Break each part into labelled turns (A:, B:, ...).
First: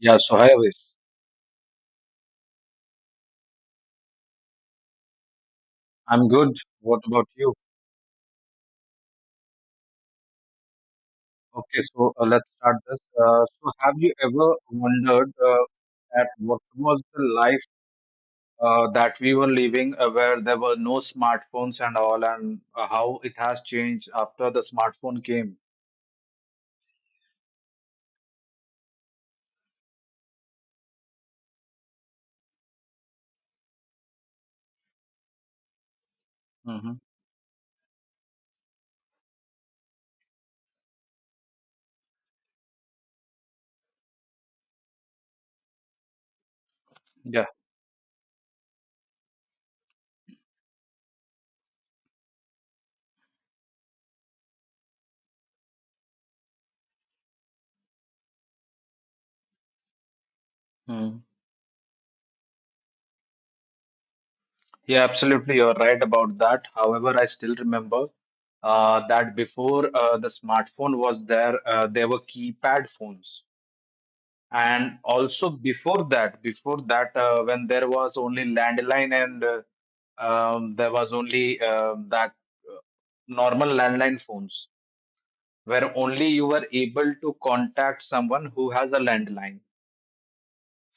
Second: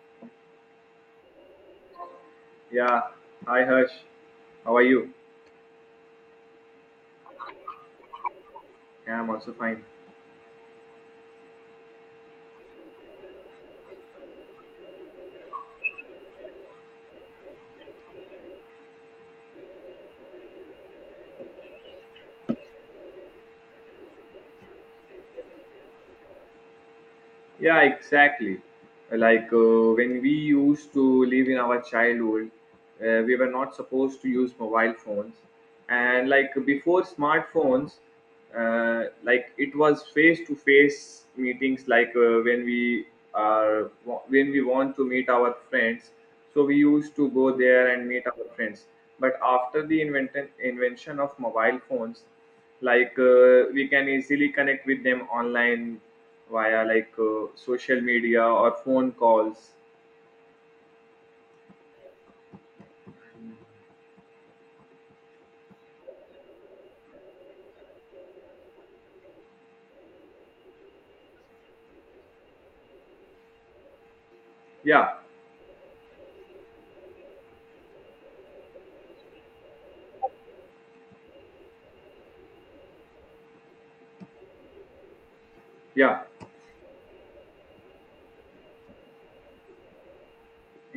A: Yeah, so hi, Avis.
B: Yeah. Hi, Harsh. How are you?
A: I'm good. What about you?
B: Yeah, I'm also fine.
A: Okay, so let's start this. Have you ever wondered at what was the life that we were living where there were no smartphones and all, and how it has changed after the smartphone came?
B: Yeah, exactly. Like when we used to live in our childhood, we were not supposed to use mobile phones, and like
A: Hmm
B: before smartphones, like it was face-to-face meetings. Like are when we want to meet our friends, so we used to
A: Yeah.
B: go there and meet our friends. But after the invention of mobile phones, like we can easily connect with them online via like social media or phone calls.
A: Mm. Yeah, absolutely. You're right about that. However, I still remember that before the smartphone was there, there were keypad phones. And
B: Yeah,
A: also before that, when there was only landline and there was only that uh, normal landline phones, where
B: yeah,
A: only you were able to contact someone who has a landline.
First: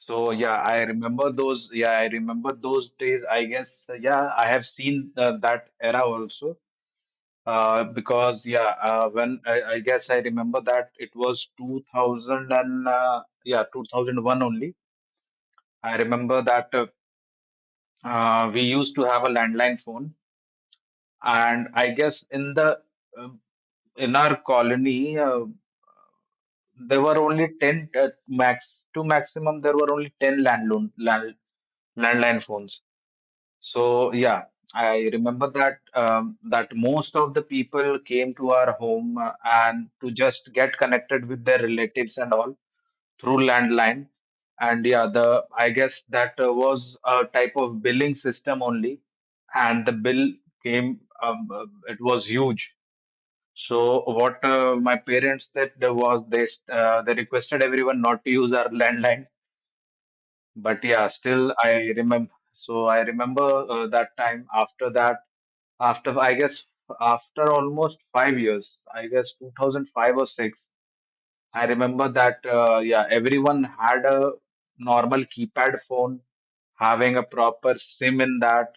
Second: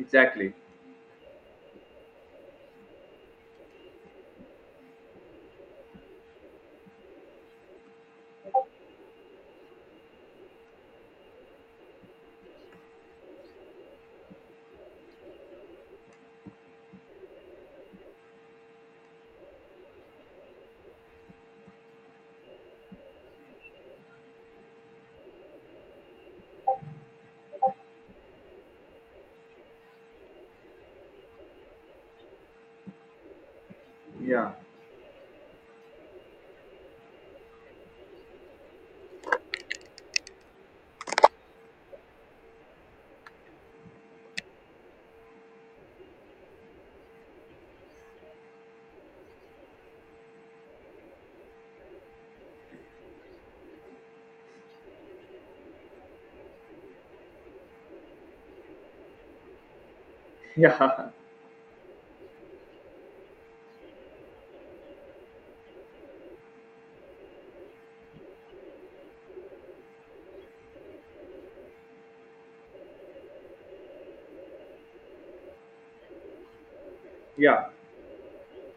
A: So yeah, I remember those. Yeah, I remember those days. I guess yeah, I have seen that era also. Because yeah, when I guess I remember that it was 2000 and yeah, 2001 only. I remember that we used to have a landline phone, and I guess in the uh, in our colony, there were only 10 max to maximum there were only 10 landline landline phones. So yeah,
B: Yeah,
A: I remember that that most of the people came to our home and to just get connected with their relatives and all through landline. And yeah, the I guess that was a type of billing system only, and the bill came. It was huge. So what my parents did was they requested everyone not to use our landline.
B: yeah,
A: But yeah, still I remember. So I remember that time. After that, after I guess after almost 5 years, I guess 2005 or six. I remember that, yeah, everyone had a normal keypad phone, having a
B: yeah.
A: proper SIM in that.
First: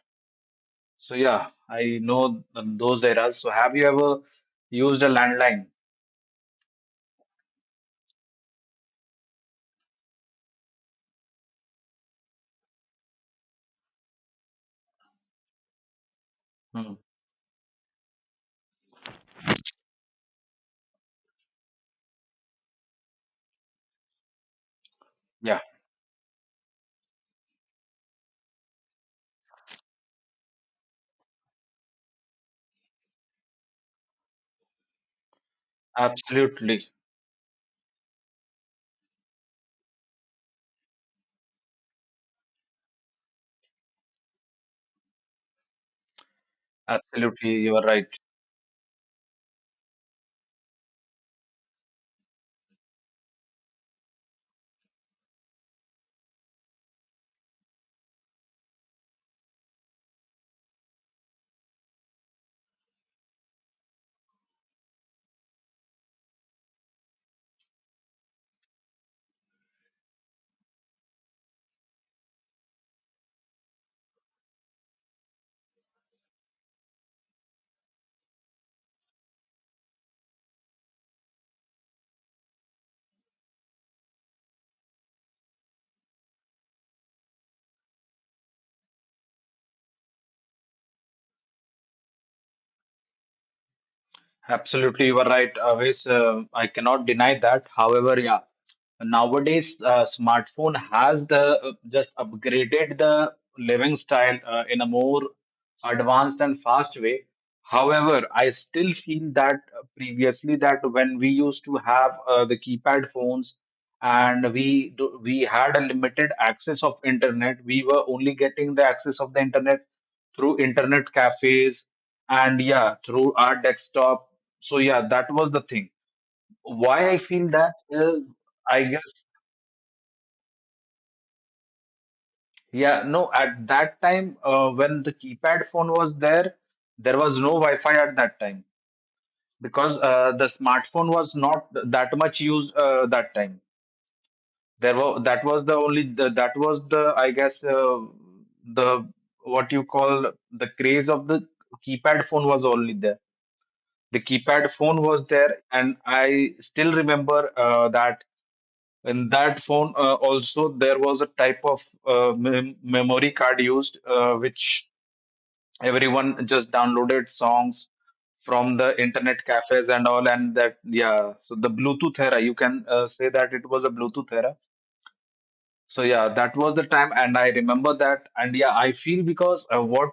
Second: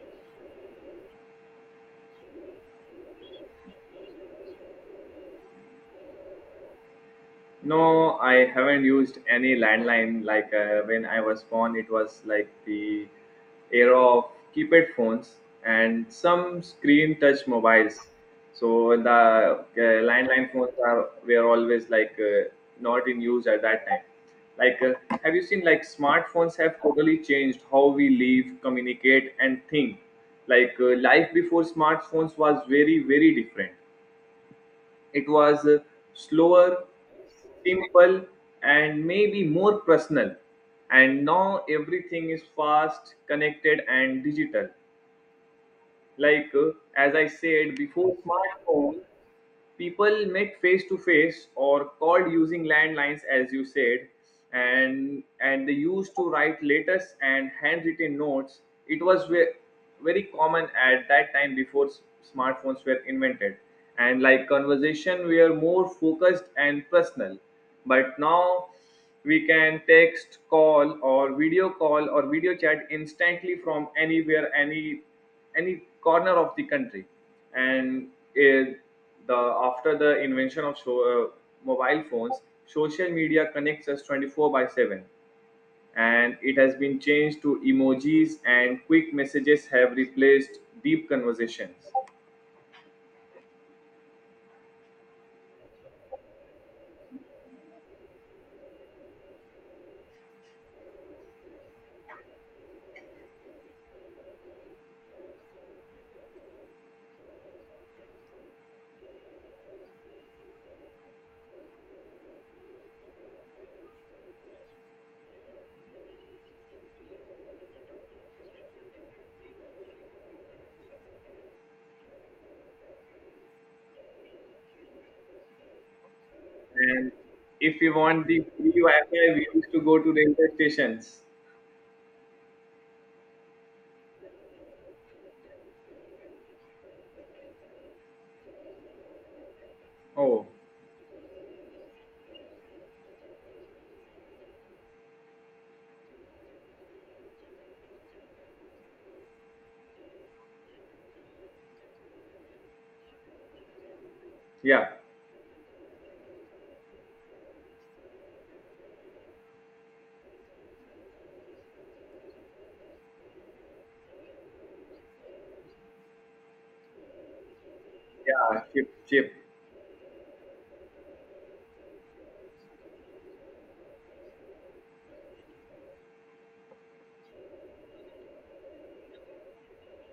A: So, yeah, I know those eras. So, have you ever used a landline?
B: No, I haven't used any landline. Like when I was born, it was like the era of keypad phones and some
A: Hmm.
B: screen touch mobiles. So the landline phones are were always like not in use at that time. Like, have you
A: Yeah,
B: seen like smartphones have totally changed how we live, communicate, and think. Like life before smartphones was very different. It was slower,
A: absolutely.
B: simple, and maybe more personal. And now everything is fast, connected, and digital. Like, as I
A: Absolutely,
B: said,
A: you are right.
B: before smartphone, people met face to face or called using landlines, as you said, and they used to write letters and handwritten notes. It was very common at that time before smartphones were invented, and like conversation were more focused and personal. But now we can text, call or video chat instantly from anywhere, any corner of the country. And it, the after the invention of mobile phones, social media connects us 24 by 7, and it has been changed to emojis and quick messages have replaced deep conversations.
A: Absolutely, you are right. Always, I cannot deny that. However, yeah, nowadays smartphone has the just upgraded the living style in a more advanced and fast way. However, I still feel that previously that when we used to have the keypad phones, and we had a limited access of internet. We were only getting the access of the internet through internet cafes, and yeah, through our desktop. So yeah, that was the thing why
B: And
A: I feel that
B: if we want
A: is,
B: the free
A: i guess
B: wi-fi, we used to go to railway stations.
A: Yeah, no, at that time, when the keypad phone was there, there was no Wi-Fi at that time, because the
B: Oh,
A: smartphone was not that much used that time. There were, that was the only that was the, I guess, the what you call, the craze of the keypad phone was only there. The keypad
B: yeah.
A: phone was there, and I still remember that in that phone also there was a type of memory card used, which everyone just downloaded songs
B: Yeah,
A: from
B: chip,
A: the
B: chip.
A: internet cafes and all. And that, yeah, so the Bluetooth era, you can say that it was a Bluetooth era. So yeah, that was the time, and I remember that. And yeah, I feel because what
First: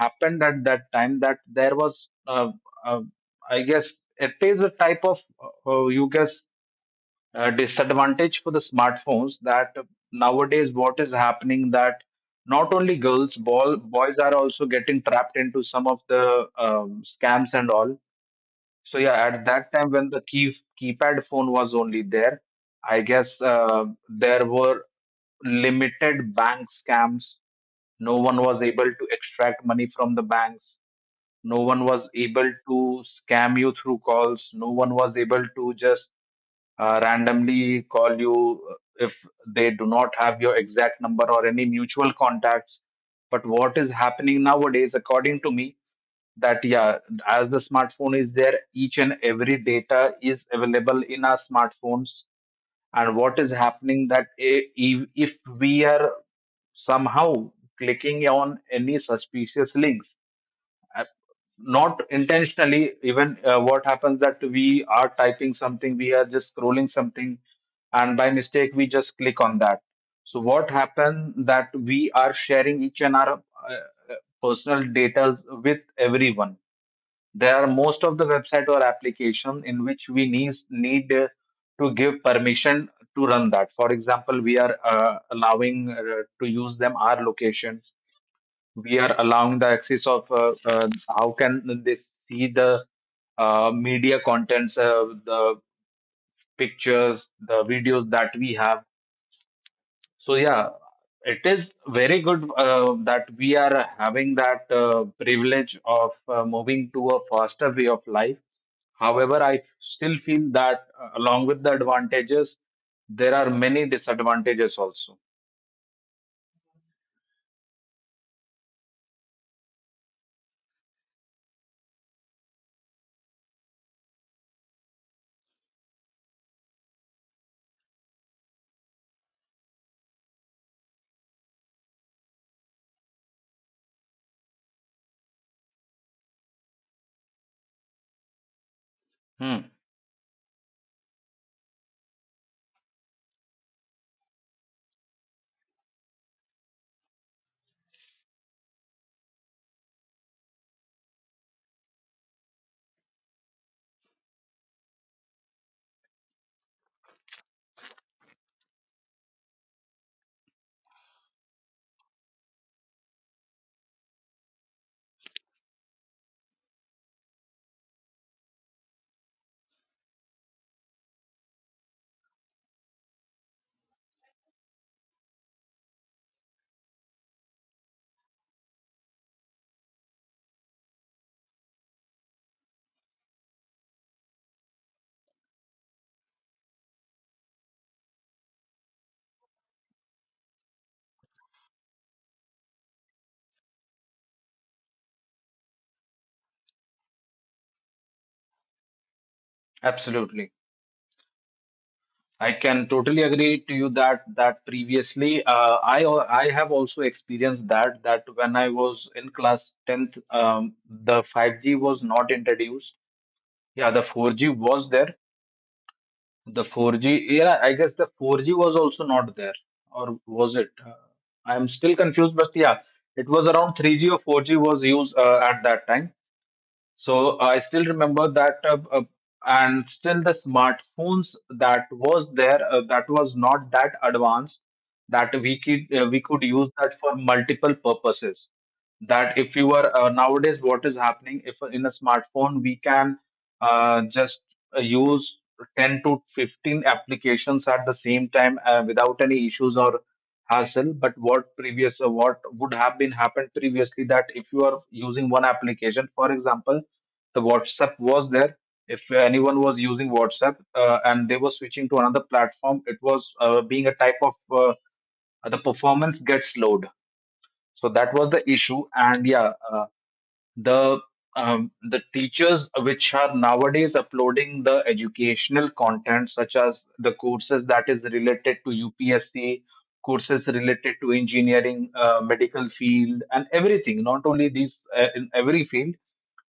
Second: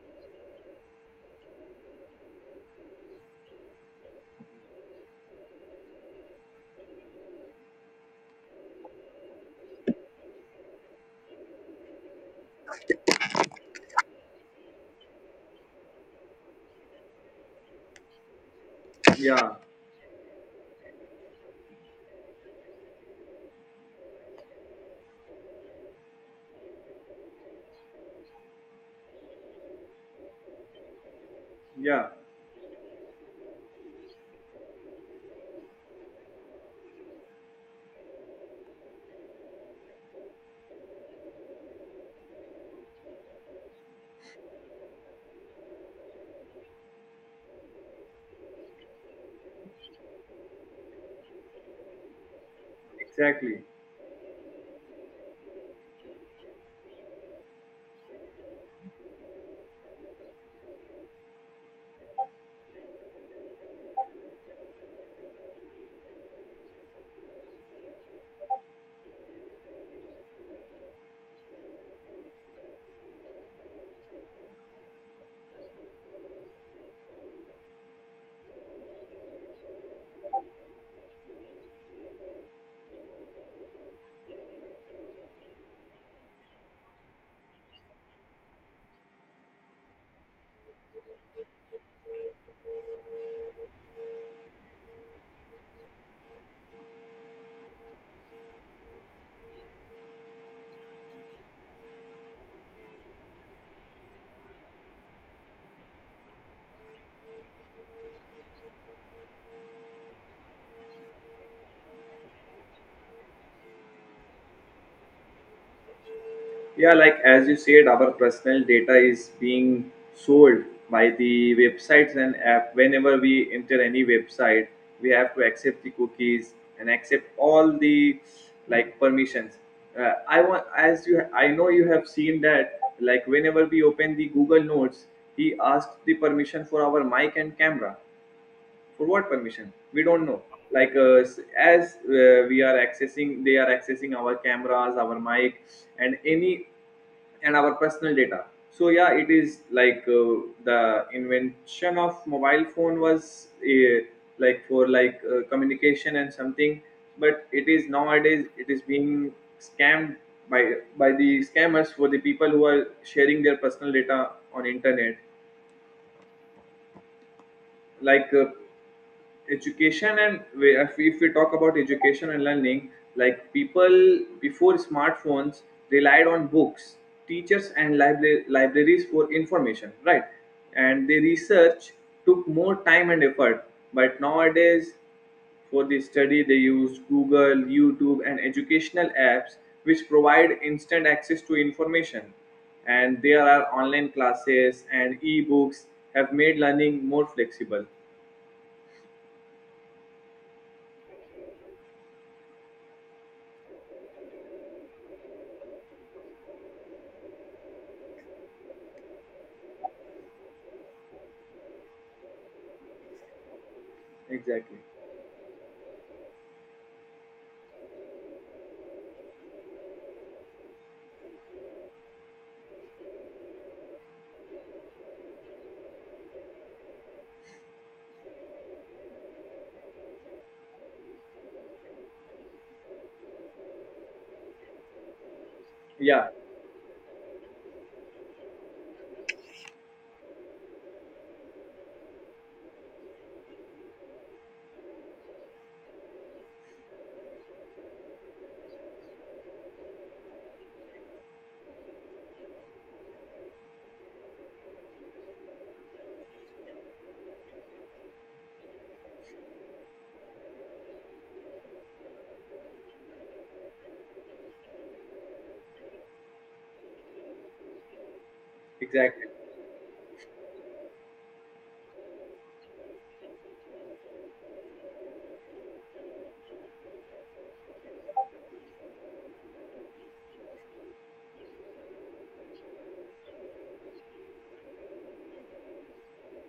A: happened at that time, that there was uh, I guess it is a type of you guess disadvantage for the smartphones, that nowadays what is happening that not only girls, ball boys are also getting trapped into some of the scams and all. So yeah, at
B: Yeah,
A: that time when the keypad phone was only there, I guess there were limited bank scams. No one was able to extract money from the banks. No one
B: yeah,
A: was able to scam you through calls. No one was able to just randomly call you, if they do not have your exact number or any mutual contacts. But what is happening nowadays, according to me, that yeah, as the smartphone is there, each and every data is available in our smartphones. And what is
B: exactly.
A: happening, that if we are somehow clicking on any suspicious links, I- not intentionally, even what happens that we are typing something, we are just scrolling something, and by mistake we just click on that. So what happened, that we are sharing each and our uh, personal data with everyone. There are most of the website or application in which we need to give permission to run that. For example, we are allowing to use them our location. We are allowing the access of how can they see the media contents, the pictures, the videos that we have. So yeah, it is very good that we are having that privilege of moving to a faster way of life. However, I still feel that along with the advantages, there are many disadvantages also.
B: Yeah, like as you said, our personal data is being sold by the websites and app. Whenever we enter any website, we have to accept the cookies and accept all the like permissions. I want, as you, I know you have seen that. Like whenever we open the Google Notes, he asks the permission for our mic and camera. For what
A: Hmm,
B: permission, we don't know. Like s- as we are accessing, they are accessing our cameras, our mic, and any and our personal data. So yeah, it is like the invention of mobile phone was like for like communication and something, but it is nowadays it is being scammed by the scammers, for the people who are sharing their personal data on internet. Like education, and if we talk about education and learning, like people before smartphones relied on books, teachers, and libraries for information, right? And the research took more time and effort, but nowadays for this study, they used Google, YouTube, and educational apps, which provide instant access to information. And there are online classes and e-books have made learning more flexible.
A: absolutely. I can totally agree to you that, that previously I have also experienced that, that when I was in class 10th, the 5G was not introduced. Yeah, the 4G
B: Exactly.
A: was there. The 4G, yeah, I guess the 4G was also not there, or was it? I'm still confused, but yeah, it was around 3G or 4G was used at that time. So I still remember that, and still the smartphones that was there, that was not that advanced, that we
B: Yeah,
A: could use that for multiple purposes. That if you are nowadays, what is happening? If in a smartphone we can just use 10 to 15 applications at the same time without any issues or hassle. But what what would have been happened previously, that if you are using one application, for example, the WhatsApp was there. If anyone was using WhatsApp and they were switching to another platform, it was being a type of, the performance gets slowed. So that was the issue.
B: exactly.
A: And yeah, the the teachers which are nowadays uploading the educational content, such as the courses that is related to UPSC, courses related to engineering, medical field and everything, not only these, in every field,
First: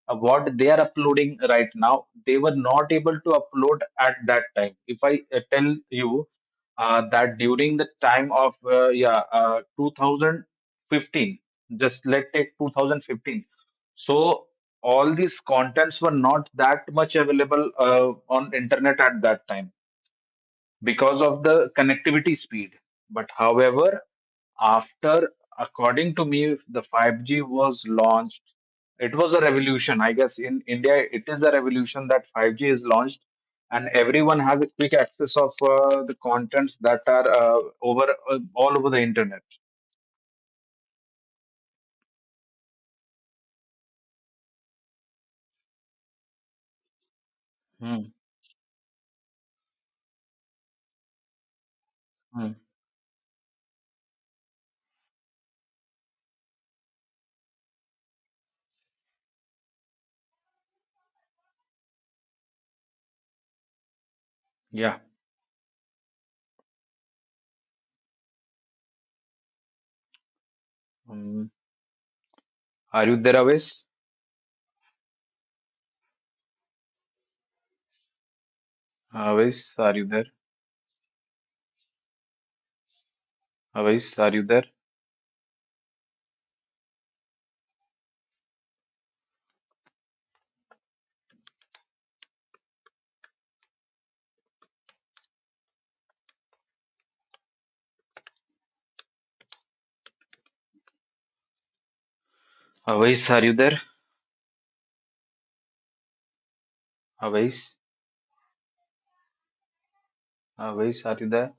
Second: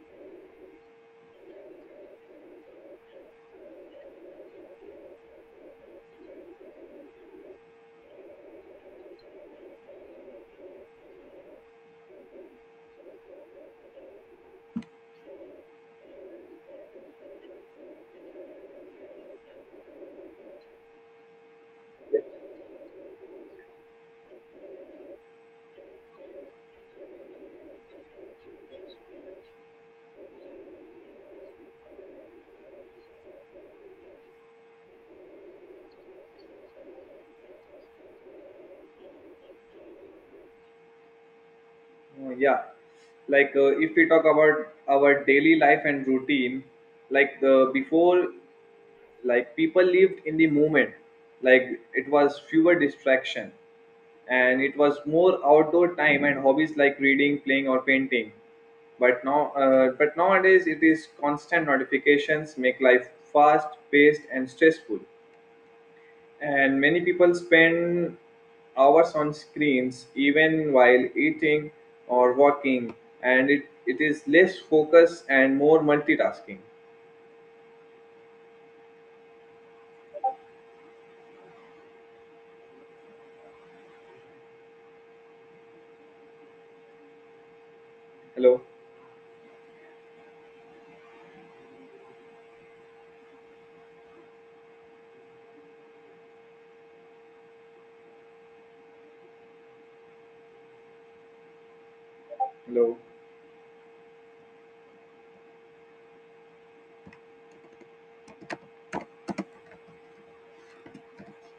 A: what they are uploading right now, they were not able to upload at that time. If I tell you that during the time of 2015, just let's take 2015, so all these contents were not that much available on internet at that time because of the connectivity speed. But however, after, according to me, the 5G was launched. It was a revolution. I guess in India it is the revolution, that 5G is launched, and everyone has a quick access of the contents that are over all over the internet.
B: Yeah, like if we talk about our daily life and routine, like the
A: Hmm,
B: before, like people lived in the moment, like it was
A: hmm,
B: fewer distraction, and it was more outdoor time and hobbies like reading, playing, or painting. But nowadays it is constant notifications make life fast paced and
A: yeah.
B: stressful, and many people spend hours on screens even while
A: Hmm.
B: eating or walking.
A: Are you there,
B: And
A: Avis?
B: it is less focus and more multitasking.
A: Avis, are you there? Avais, are you there?
B: Hello. Hello.
A: Avais, are you there? Avais, Avais, are you there?